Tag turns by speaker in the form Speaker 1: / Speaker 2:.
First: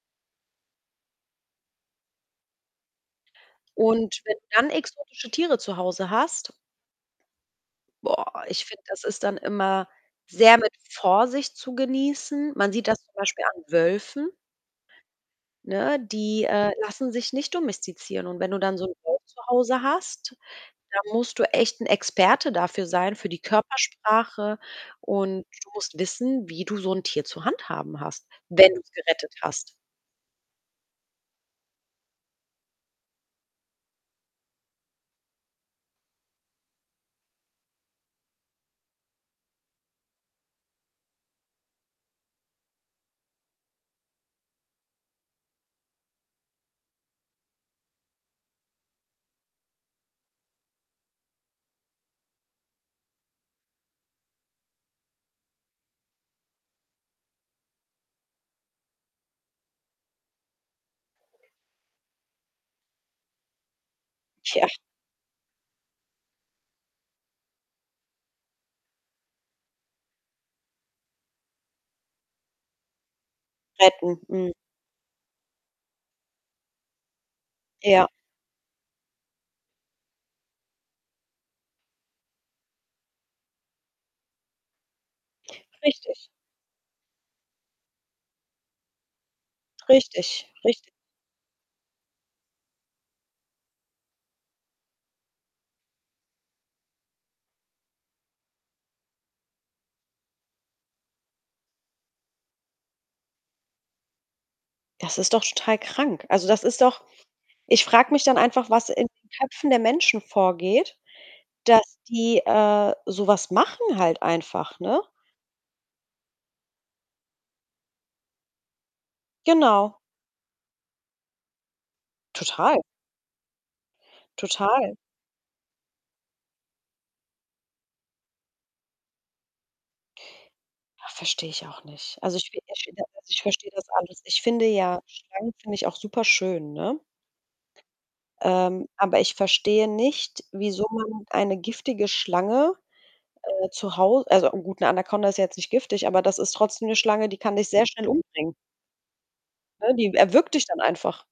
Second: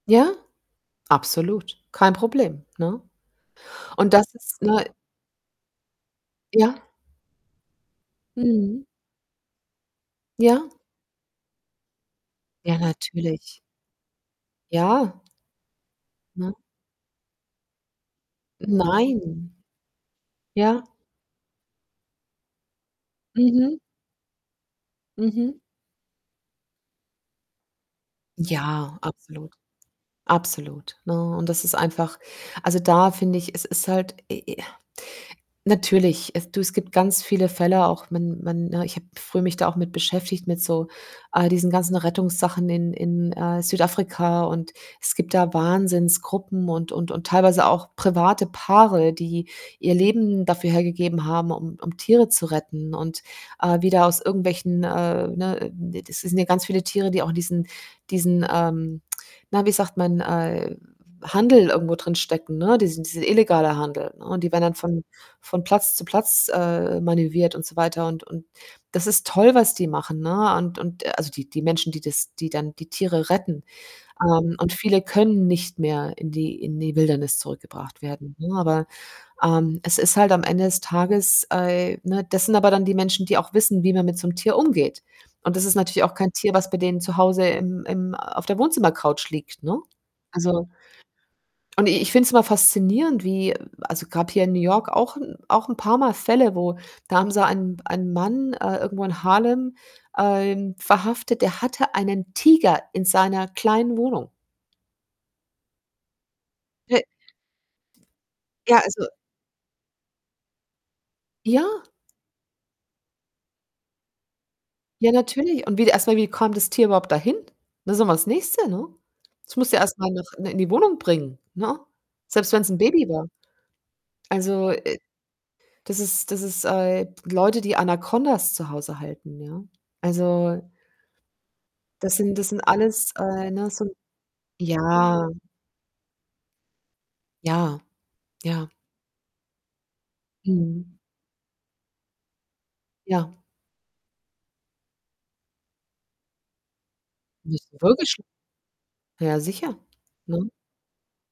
Speaker 1: Ja, absolut, kein Problem, ne? Und
Speaker 2: Und
Speaker 1: das
Speaker 2: wenn du
Speaker 1: ist,
Speaker 2: dann
Speaker 1: ne
Speaker 2: exotische Tiere zu Hause hast
Speaker 1: Ja?
Speaker 2: boah, ich finde,
Speaker 1: Mhm.
Speaker 2: das ist dann immer sehr mit
Speaker 1: Ja.
Speaker 2: Vorsicht zu genießen. Man
Speaker 1: Ja,
Speaker 2: sieht das zum Beispiel
Speaker 1: natürlich.
Speaker 2: an Wölfen.
Speaker 1: Ja.
Speaker 2: Ne, die,
Speaker 1: Ne?
Speaker 2: äh, lassen sich nicht domestizieren. Und wenn du dann so 'n Wolf zu
Speaker 1: Nein.
Speaker 2: Hause hast,
Speaker 1: Ja.
Speaker 2: dann musst du echt 'n Experte dafür sein für die
Speaker 1: Mhm.
Speaker 2: Körpersprache und
Speaker 1: Mhm.
Speaker 2: du musst wissen, wie du so 'n Tier zu handhaben hast, wenn du's
Speaker 1: Ja,
Speaker 2: gerettet
Speaker 1: absolut,
Speaker 2: hast.
Speaker 1: absolut, ne, und das ist einfach also, da finde ich, es ist halt, äh äh natürlich, es du, es gibt ganz viele Fälle auch, wenn wenn, ne ich habe früh mich da auch mit beschäftigt mit so all diesen ganzen Rettungssachen in in, äh, Südafrika und es gibt da Wahnsinnsgruppen und und und teilweise auch private Paare, die ihr Leben dafür hergegeben haben, um um Tiere zu retten und, äh, wieder aus irgendwelchen, äh, ne d das sind ja ganz viele Tiere, die auch in diesen diesen, ähm na, wie sagt man? Äh, Handel irgendwo drinstecken, ne? Diesen diese illegaler Handel, ne, und die werden
Speaker 2: Tja.
Speaker 1: dann von von Platz zu Platz, äh, manövriert und so weiter. Und und das ist toll, was die machen, ne, und und also die die Menschen, die das die dann die Tiere retten.
Speaker 2: Retten, hm.
Speaker 1: Ähm, und viele können nicht mehr in die in die Wildnis zurückgebracht
Speaker 2: Ja.
Speaker 1: werden, ne, aber, ähm, es ist halt am Ende des Tages, äh ne, das sind aber dann die Menschen, die auch wissen, wie man mit so 'nem Tier umgeht. Und das ist natürlich auch
Speaker 2: Richtig.
Speaker 1: kein Tier, was bei denen zu Hause im im auf der Wohnzimmercouch liegt, ne?
Speaker 2: Richtig,
Speaker 1: Also
Speaker 2: richt
Speaker 1: und i ich finde es immer faszinierend wie also, gab hier in New York auch auch 'n auch 'n paarmal Fälle, wo da haben sie ein einen Mann, äh, irgendwo in Harlem, ähm, verhaftet, der hatte einen Tiger in seiner kleinen Wohnung.
Speaker 2: Das ist doch total krank. Also, das ist doch
Speaker 1: He
Speaker 2: ich frage mich dann einfach,
Speaker 1: Ja,
Speaker 2: was in
Speaker 1: also
Speaker 2: den Köpfen der Menschen vorgeht,
Speaker 1: Ja.
Speaker 2: dass die, äh, so was machen halt einfach, ne?
Speaker 1: Ja, natürlich. Und wie erstmal, wie kam das Tier überhaupt dahin? Das ist ja mal das Nächste, ne? Es muss ja
Speaker 2: Genau.
Speaker 1: erst mal noch in in die Wohnung bringen, ne? Selbst wenn's 'n
Speaker 2: Total.
Speaker 1: Baby war. Also,
Speaker 2: Total.
Speaker 1: äh, das ist das ist äh, Leute, die Anakondas zu Hause halten, ja, also
Speaker 2: Ha, verstehe ich auch
Speaker 1: das
Speaker 2: nicht.
Speaker 1: sind
Speaker 2: Also, ich
Speaker 1: das sind
Speaker 2: ich finde
Speaker 1: alles,
Speaker 2: das ich
Speaker 1: äh, ne,
Speaker 2: verstehe das
Speaker 1: so 'n
Speaker 2: alles. Ich finde ja
Speaker 1: ja.
Speaker 2: Schlangen finde ich auch superschön, ne
Speaker 1: Ja. Ja.
Speaker 2: ähm, aber ich verstehe nicht, wieso
Speaker 1: Mhm.
Speaker 2: man eine giftige Schlange,
Speaker 1: Ja.
Speaker 2: äh, zu Hau also a gut, 'ne Anakonda ist jetzt nicht giftig, aber das ist trotzdem 'ne Schlange, die kann dich
Speaker 1: Ist 'ne
Speaker 2: sehr schnell
Speaker 1: Würgeschlang
Speaker 2: umbringen
Speaker 1: Ja, sicher,
Speaker 2: ne? Die
Speaker 1: ne?
Speaker 2: erwürgt dich dann einfach.